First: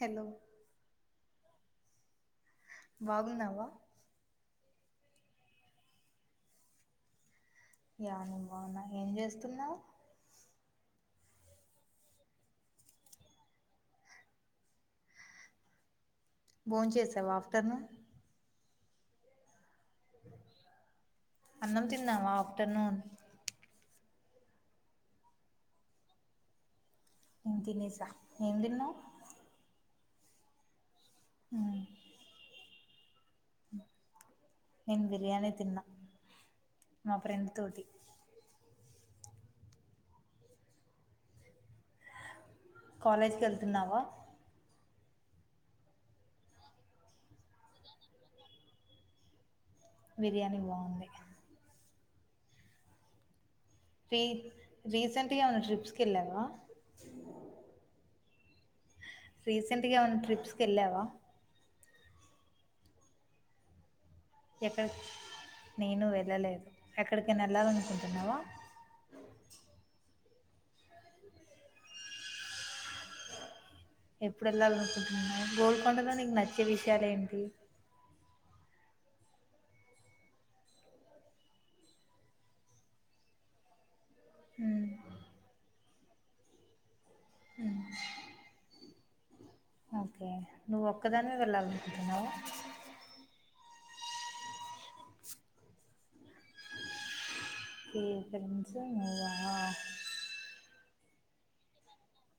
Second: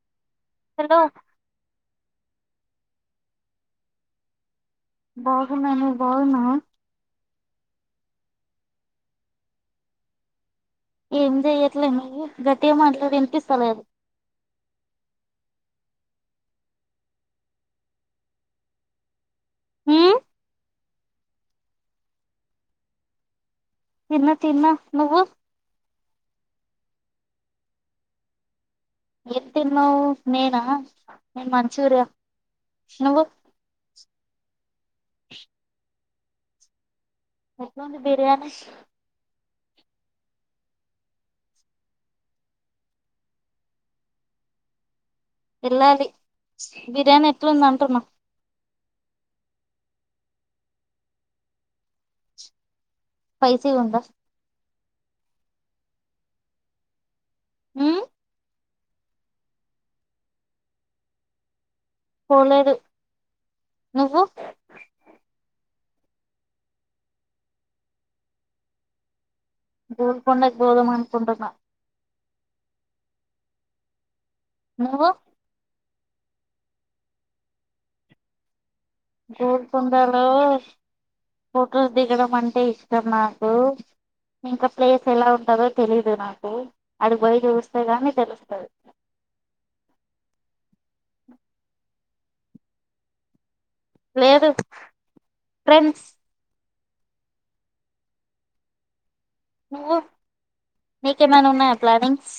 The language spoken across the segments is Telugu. హలో హలో బాగున్నావా బాగున్నాను నువు బాగున్నావ ని బాగున్నావా ఏం చేస్తున్నావు ఏం చెయట్లేను గట్టిగా మాట్లాడి వినిపిస్తలేదు బోన్ చేసావా ఆఫ్టర్నూన్ ఉమ్ అన్నం తిన్నావా ఆఫ్టర్నూన్ తిన్న తిన్న నువ్వు నేను తినేసా ఏం తిన్నావ్. ఎంతిన్నావ్ నేనా నేను మ్మ్. మంచూర్య నువు నేను బిర్యానీ తిన్నా మా ఫ్రెండ్ తోటి ఎట్లుంది బిర్యానీ కాలేజ్కి ఎళ్తున్నావా ఎలాలీ బిర్యానీ ఎట్లు ఎట్లుందంటున్న బిర్యానీ బావుంది. స్పైసీగుందా రీ రీసెంట్గా ఏవన్నా ట్రిప్స్కి కెళ్ళావా ఉహ్ రీసెంట్గా ఏమన్నా ట్రిప్స్కి వెళ్ళావా పోలేదు నువ్వు ఎక్కడక్ నేను వెళ్ళలేదు. ఎక్కడికైనా వెళ్ళాలనుకుంటున్నావా. గోల్కొండక్ బోధం అనుకుంటున్నా. ఎప్పుడెలాల్ నువ్వు అనుకుంటున్నావ్ గోల్ కొండాతో నిక్ నచ్చే విషయాలేంటి గోల్కొండ లో ఫొటోస్ దిగడం అంటే ఇష్టం. నాకు ఇంకా మ్మ్. ప్లేస్ ఎలా ఉంటదో తెలిదు నాకు అడుగుపోయి చూస్తే గానీ తెలుస్తది. ఓకే నువ్వు ఒక్కదానివే వెళ్ళాలనుకుంటున్నావా లేదు ఫ్రెండ్స్ ఏ ఫెండ్ అ నువ్వు. నీకేమనా ఉన్నాయా ప్లానింగ్స్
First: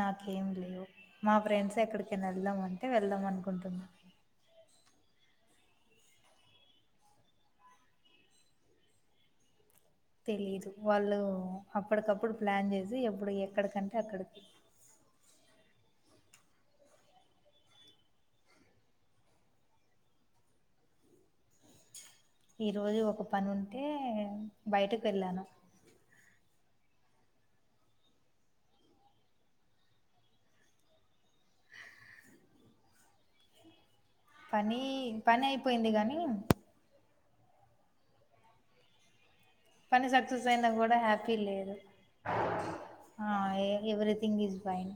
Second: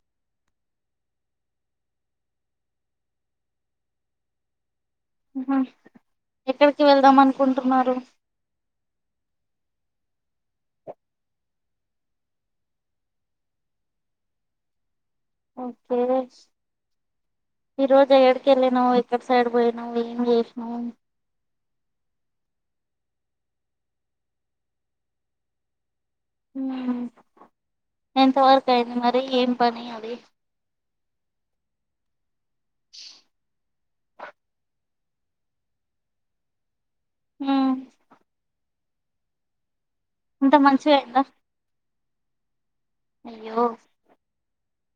నాకేం లేవు మా ఫ్రెండ్స్ ఎక్కడికినా వెళ్దామంటే. వెళ్దాం అనుకుంటున్నా. ఉహ్ హు ఎక్కడికి వెళ్దాం అనుకుంటున్నారు. తెలీదు వాళ్ళు అప్పటికప్పుడు ప్లాన్ చేసి ఎప్పుడు ఎక్కడికంటే అక్కడికి ఓకే ఈరోజు ఎక్కడికెళ్ళినావు, ఎక్కడ సైడ్ పోయినావ్, ఏం చేసినావ్. ఈరోజు ఒక పని ఉంటే. బయటకు వెళ్ళాను ఉహ్మ్ ఎంతవరక్ అయింది. మరి ఏం పని ఆది పని పని అయిపోయింది గానీ ఉహ్ పని సక్సెస్ ఇంత అయినా మంచిగా కూడా అయిందా హ్యాపీ లేదు. అ ఆ అయ్యో ఎ ఎవరిథింగ్ ఇజ్ ట్రైన్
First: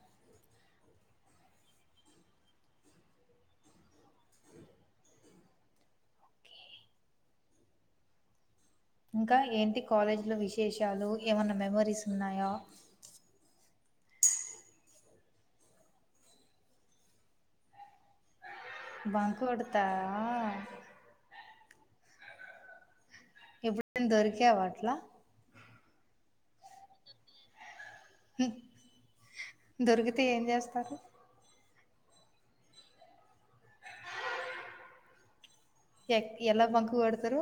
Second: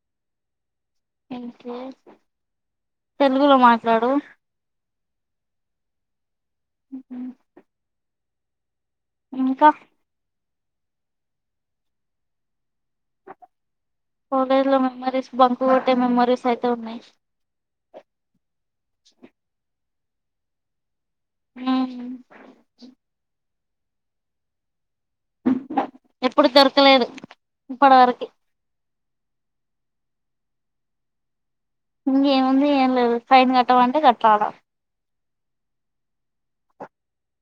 తెలుగులో మాట్లాడు ఉహ్ హు ఇంకా ఏంటి కాలేజ్ లో విషయ్ శేసాలు ఏమన్నా మెమరీస్ ఉన్నాయా. కాలేజ్లో మెమరీస్ బంక్కొట్టే మెమరీస్ అయితే ఉన్నాయి. బకు అడుత హ ఎప్పుడ దొరికవా అట్లా ఎప్పుడు దొరకలేదు ఇ పడరకి దొరికితే ఏం చేస్తారు ఇంకేముంది ఏం లేదు సైన్ కట్టమంటే కట్ట్రావడం ఎక్ ఎలా బంకు వాడతారు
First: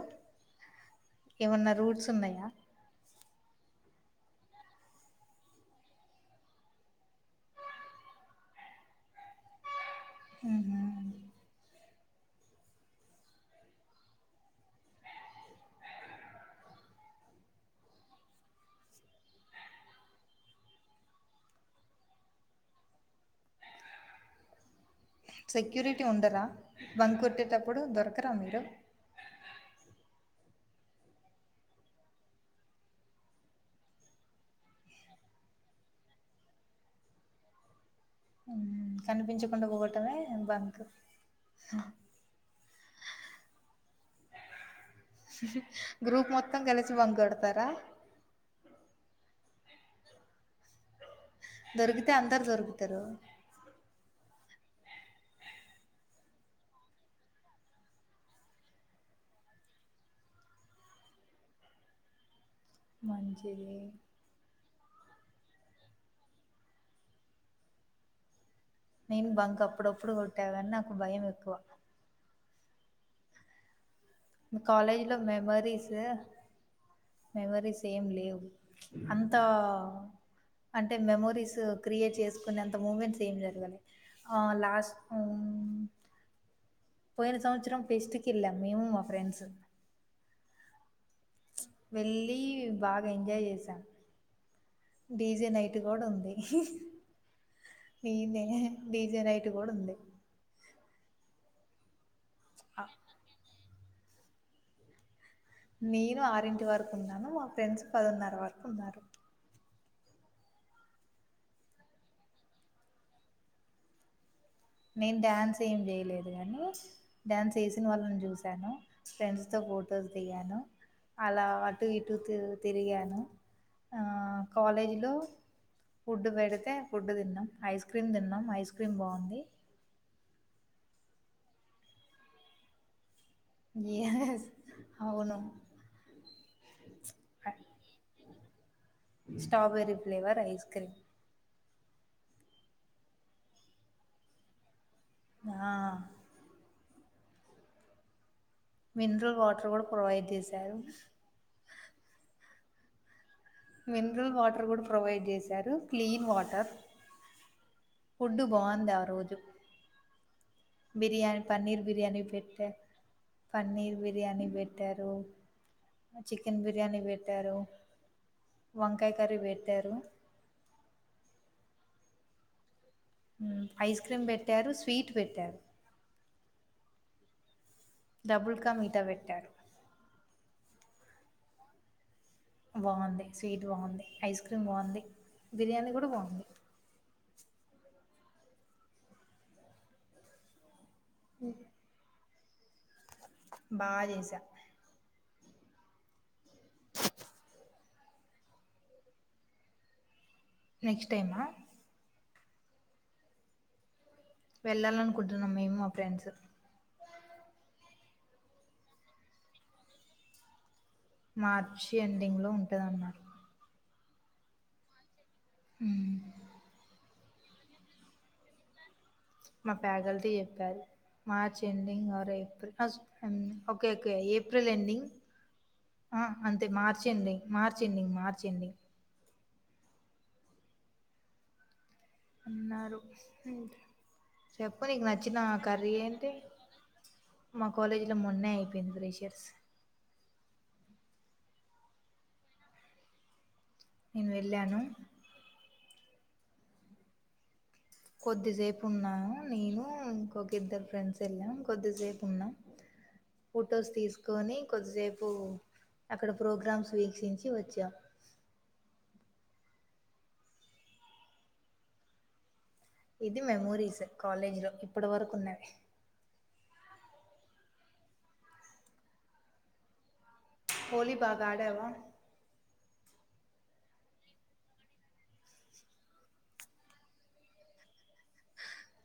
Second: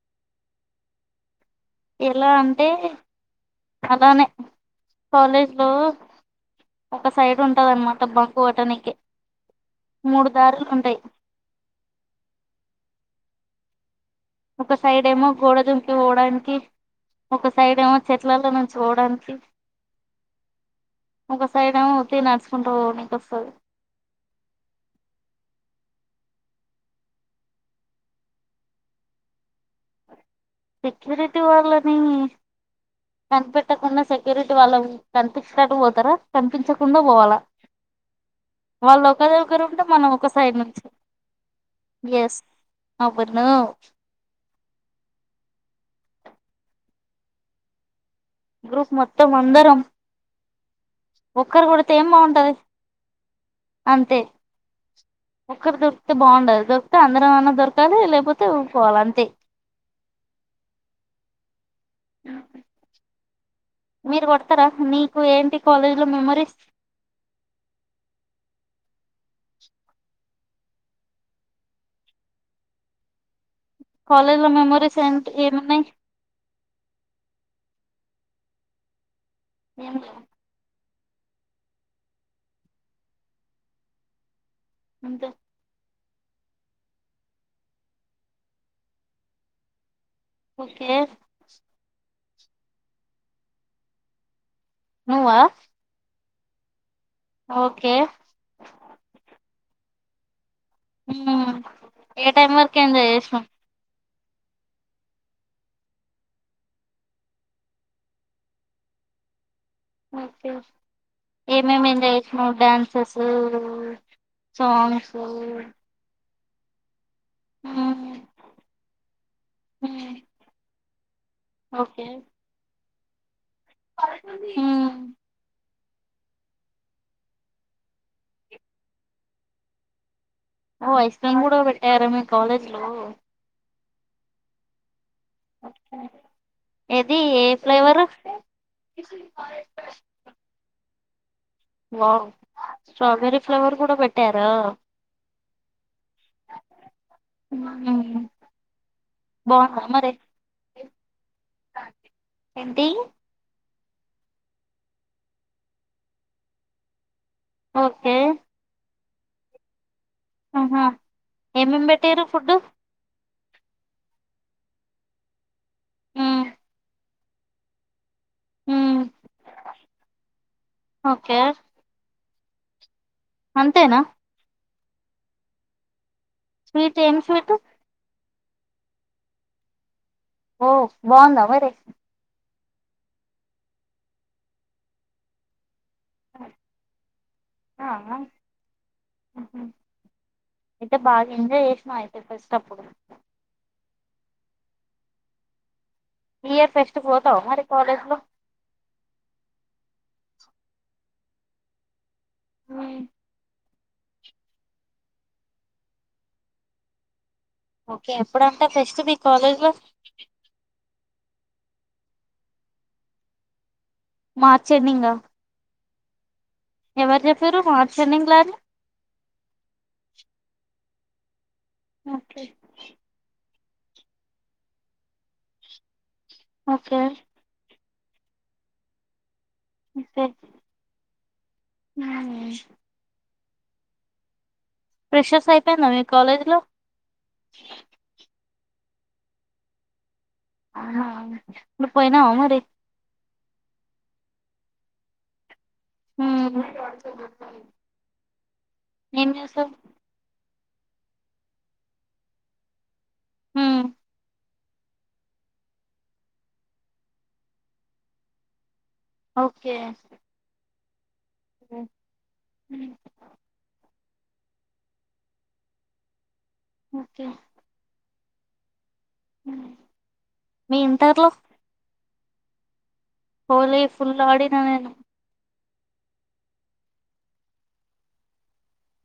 ఎలా అంటే అలానే కాలేజ్ లో ఒక సైడ్ ఉంటందన్నమాట బకువటానికి మూడు దారులు ఊహూ ఉంటాయి ఒక సైడ్ ఏమో గోడదుంకి పోడానికి ఒక సైడ్ ఏమో చెట్లల్లో నుంచి పోడానికి ఒక సైడ్ ఏమో త నడుచుకుంటా నీక వస్తుంది సెక్యూరిటీ ఉండరా బంద్ కొట్టేటప్పుడు దొరకరా మీరు సెక్యూరిటీ వాళ్ళని కనిపెట్టకుండా సెక్యూరిటీ వాళ్ళ కనిపించినట్టు పోతారా కనిపించకుండా పోవాలా మ్మ్. వాళ్ళు ఒకరి ఒకరు కనిపించకుండా ఉంటే మనం పోవటమే ఒక సైడ్ బంక్ నుంచి ఎస్ మబరిను గ్రూప్ మొత్తం కలిసి పండతారా గ్రూప్ మొత్తం అందరం ఒక్కరు కొడితే ఏం దొరికితే అందరు బాగుంటది దొరుకుతారు అంతే ఒక్కరు దొరికితే బాగుండదు దొరికితే అందరం అన్నా దొరకాలి లేకపోతే ఊకోవాలి అంతే. మంచిది మీరు కొడతారా నీకు ఏంటి కాలేజీ లో మెమరీస్. నేను బంక్ అప్పుడప్పుడు కొట్టాగాని నాకు భయం ఎక్కువ కాలేజ్ లో మెమోరీస్ కాలేజీలో ఏంటి ఏమున్నాయ్ మెమరీస్ మెమరీస్ ఏం లేవు ప్చ్ అం తా ఏం లేవు అంటే మెమోరీస్ క్రియేట్ చేసుకునే అంత మూమెంట్స్ ఏం జరగలె ఆ లాస్ట్ అంతే మూమ్ పోయిన సంవత్సరం ఫెస్ట్ కెళ్లాం మేము మా ఫ్రెండ్స్ ఓకే వెళ్లి బాగా ఎంజాయ్ చేసాన్ నువ్వా డీజే నైట్ కూడా ఉంది ఓకే ఈన్నే డీజే రైట్ కూడా ఉంది నా ఏ టైం వరకు ఆ, ఏంజాయ్ చేస్నావ్ నేను ఆరింటి వరుకు ఉన్నాను మా ఫ్రెండ్స్ పదోన్నర వరకు ఉన్నారు ఓకే ఏమేమి ఎంజాయ్ చేసినవు డ్యాన్సెసు సాంగ్సు దు గానీ డ్యాన్స్ చేసిన వాళ్ళను జూశాను, ఫ్రెండ్స్ తో ఫొటోస్ ఉమ్ దిగాను, అలా అటు ఓకే ఇటు తిరు తిరిగా ఆ ఉమ్ కాలేజీలో ఫుడ్ పెడితే ఫుడ్ తిన్నం, ఐస్ క్రీమ్ తిన్నం, ఐస్ క్రీమ్ బాగుంది. ఓ ఐస్ క్రీమ్ కూడా పెట్టార మీ కాలేజ్ లో? ఏస్ అవును ఎది ఏ flavour? Strawberry flavour ice cream. Wow strawberry flavour కూడా పెట్టారా ఆ ఉమ్ మిన్రల్ వాటర్ బాగుందా కూడా మరి ప్రొవైడ్ చేసారు. ఏంటీ? మిన్రల్ వాటర్ గుడా ప్రొవైడ్ చేశారు క్లీన్ వాటర్ ఓకే ఫుడ్ బాగుంది ఆ రోజు ఆహా బిర్యానీ పన్నీర్ ఏమేం బిర్యానీ పెట్టారు ఫుడ్ పెట్ట పన్నీర్ బిర్యానీ పెట్టారు. మ్మ్ చికెన్ బిర్యానీ పెట్టారు. మ్మ్ వంకాయ కర్రీ పెట్టారు. ఓకే అంతేనా ఐస్ క్రీమ్ పెట్టారు. పీట్ పెట్టారు. స్వీట్ ఏం స్వీటు డబుల్కా మీట పెట్టారు. ఓ బాగుందా మరి బాగుంది స్వీట్ బాగుంది. ఐస్ క్రీమ్ బాగుంది బిర్యానీ గుడ బాగుంది. ఆ అయితే బాగా ఎంజయ్ చేసిన్ అయి రేప్ అచ్చేటప్పుడు బా చేసా ఈ ఇయర్ ఫెస్ట్ పోతవా మరి కాలేజ్లో నెక్స్ట్ టైమా మ్ వెళ్ళాలనుకుంటున్నాం మేము మా ఫ్రెండ్స్ ఓకే ఎప్పుడంట ఫెస్ట్ మీ కాలేజ్లో మార్చి ఎండింగ్లో ఉంటదన్నారు. మార్చ్ ఎండింగా హ్ ఎవర్ చెప్పింరు మార్చి ఎండింగ్లా అని మా ఫ్యాకల్టీ చెప్పారు. March ending or okay April okay okay April ending ఆ అంతే ఓకే మార్చ్ ఎండింగ్ మార్ ఎండింగ్ మార్చ్ ఎండింగ్ [unintelligible] అన్నారు హ్మ్. చెప్పు నీకు నచ్చిన ఫ్రెషర్స్ అయిపోయిందా కర్రీ మీ ఏంటి కాలేజ్ లో మా కాలేజీ లో మొన్న అయి బింద్రేషన్స్ నువ్వు పోయినా అ మరి నేను వెళ్ళాను హ కొద్దిసేపు ఉన్నాను నేను ఇంకొ ఇద్దరు ఫ్రెండ్స్ వెళ్ళాం కొద్దిసేపు ఉన్నాం హ్మ్ ఫొటోస్ తీసుకొని కొద్దిసేపు అక్కడ ప్రోగ్రామ్స్ వీక్షించి వచ్చాం ఓకే హ్మ్ ఇది మెమోరీస్ కాలేజీ లో ఇప్పటి వరకు ఉన్నవి ఓకే అ పోలీ బాగా ఆడవా హలీ ఫుల్ ఆడిన నేను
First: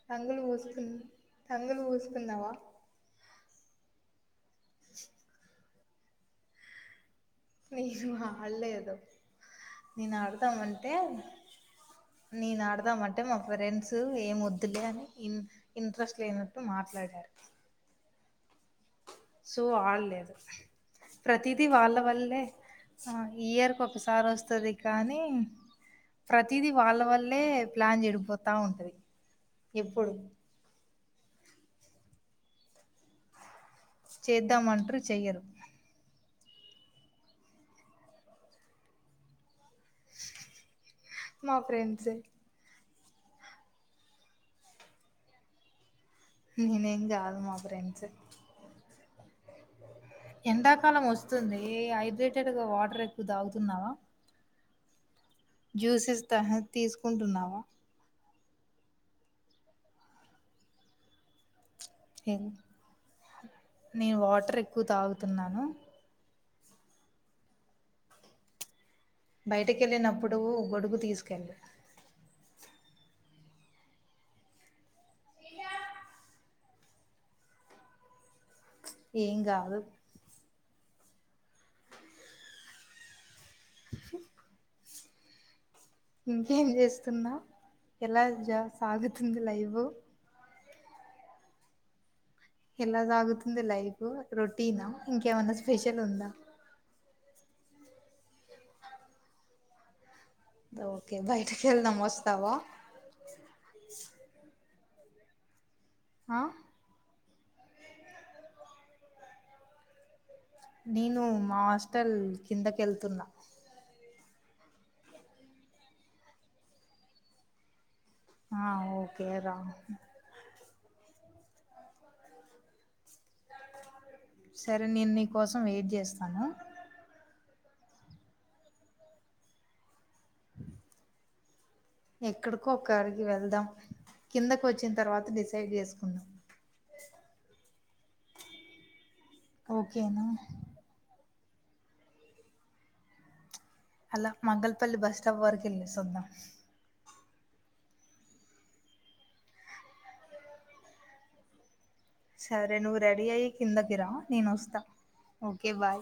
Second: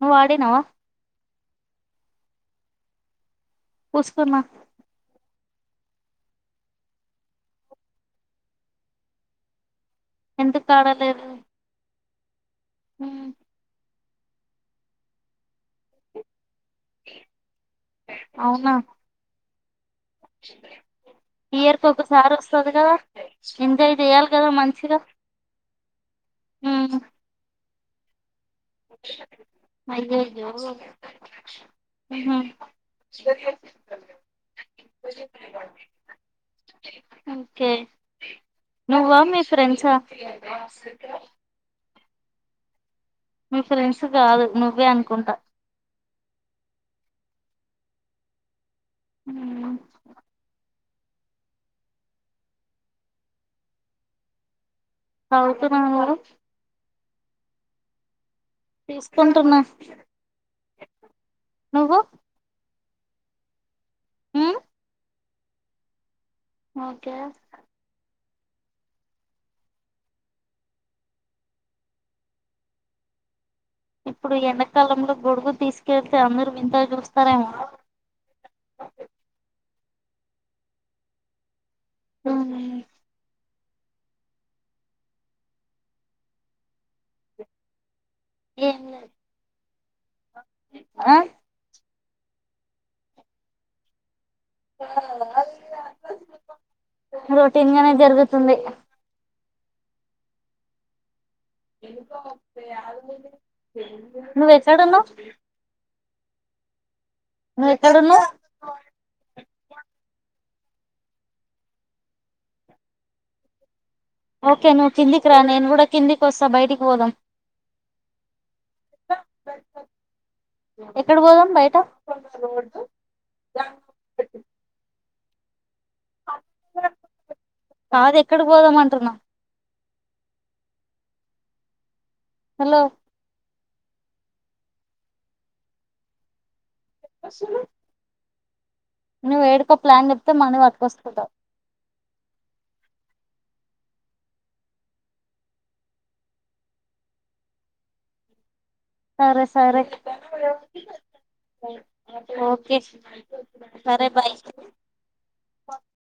నువ్వు రంగుల ఆడినావా పూసుకొని తంగులు పూసుకుందవా పూసుకున్న లేస్ మా వల్ల ఎదో నేను ఎందుకు ఆడదామంటే ఆడలేదు నేను అడదామంటే హ్మ్ మా ఫ్రెండ్స్ ఏం వద్దులే అని ఇన్ ఇంట్రెస్ట్ లేన మాట్లాడారు అవునా సో ఆల్ ప్రతిది ఇయర్ కి వాళ్ళ ఒకసారి వల్లే వస్తది కదా ఇయర్ కు ఎంజాయ్ ఒకసారి చెయ్యాలి కదా వస్తుంది మంచిగా కానీ ప్రతిది హ్మ్ వాళ్ళ వల్లే ప్లాన్ చెడుపు అయ్యయ్యో హ్మ్ చేద్దామంటారు చెయ్యరు కే నువ్వా మీ ఫ్రెండ్స్ ఆ మా ఫ్రెండ్సే మీ ఫ్రెండ్స్ కాదు నువ్వే అనుకుంటా నేనేం కాదు మా ఫ్రెండ్స్ హ్మ్ ఇందాక్ కాలం వస్తుంది హైడ్రేటెడ్ గా వాటర్ ఎక్కువ తాగుతున్నావా తాగుతున్నా నువ్వు కుంటున్నావా తీసుకుంటున్నా నువ్వు నేను హ్మ్ వాటర్ ఎక్కువ తాగుతున్నాను ఓకే బయటి కెళ్ళినప్పుడు గొడుగు తీసుకెళ్ళు ఇప్పుడు ఎడాకాలంలో గొడుగు తీసుకెళ్తే అందరూ వింతగా చూస్తారేమో ప్చ్ ఏం కాదు హుమ్ ఆ ఇంకేం చేస్తున్నావ్ ఎలా జ ఏం లేదు సాగుతుంది లైఫ్ ఆ ఎలా సాగుతుంది లైఫ్ రొటీనా ఇంకేమన్నా స్పెషల్ ఉందా రొటీన్ గానే జరుగుతుంది త ఓకే బయటకి వెళ్దాం వస్తావా నువ్ యాడున్నావ్ ఆ నువ్ ఎక్కడున్నావ్ నేను మా హాస్టల్ కింద కెళ్తున్నా ఓకే నువ్వు కిందికి రా నేను గుడా కిందికి వస్తా బయటికి పోదాం ఆ ఓకే రా ఎక్కడ పోదాం బయట సరే నేను నీ కోసం ఏది చేస్తాను కాదు ఎక్కడ పోదామంటున్నా ఎక్కడికో హలో ఒక్కడికి వెళ్దాం కిందకి వచ్చిన తర్వాత డిసైడ్ చేసుకుందాం స నువ్వేడికో ప్లాన్ ఓకేనా చెప్తే మన పట్కోస్కుంట అలా మంగల్పల్లి బస్ స్టాప్ వరకు ఎల్లే సోద్ధం సరే సరే సరే ఓకే నువ్వు రెడీ అయ్యి కిందకి సరే రా బాయ్ నేను వస్తా ఓకే బాయ్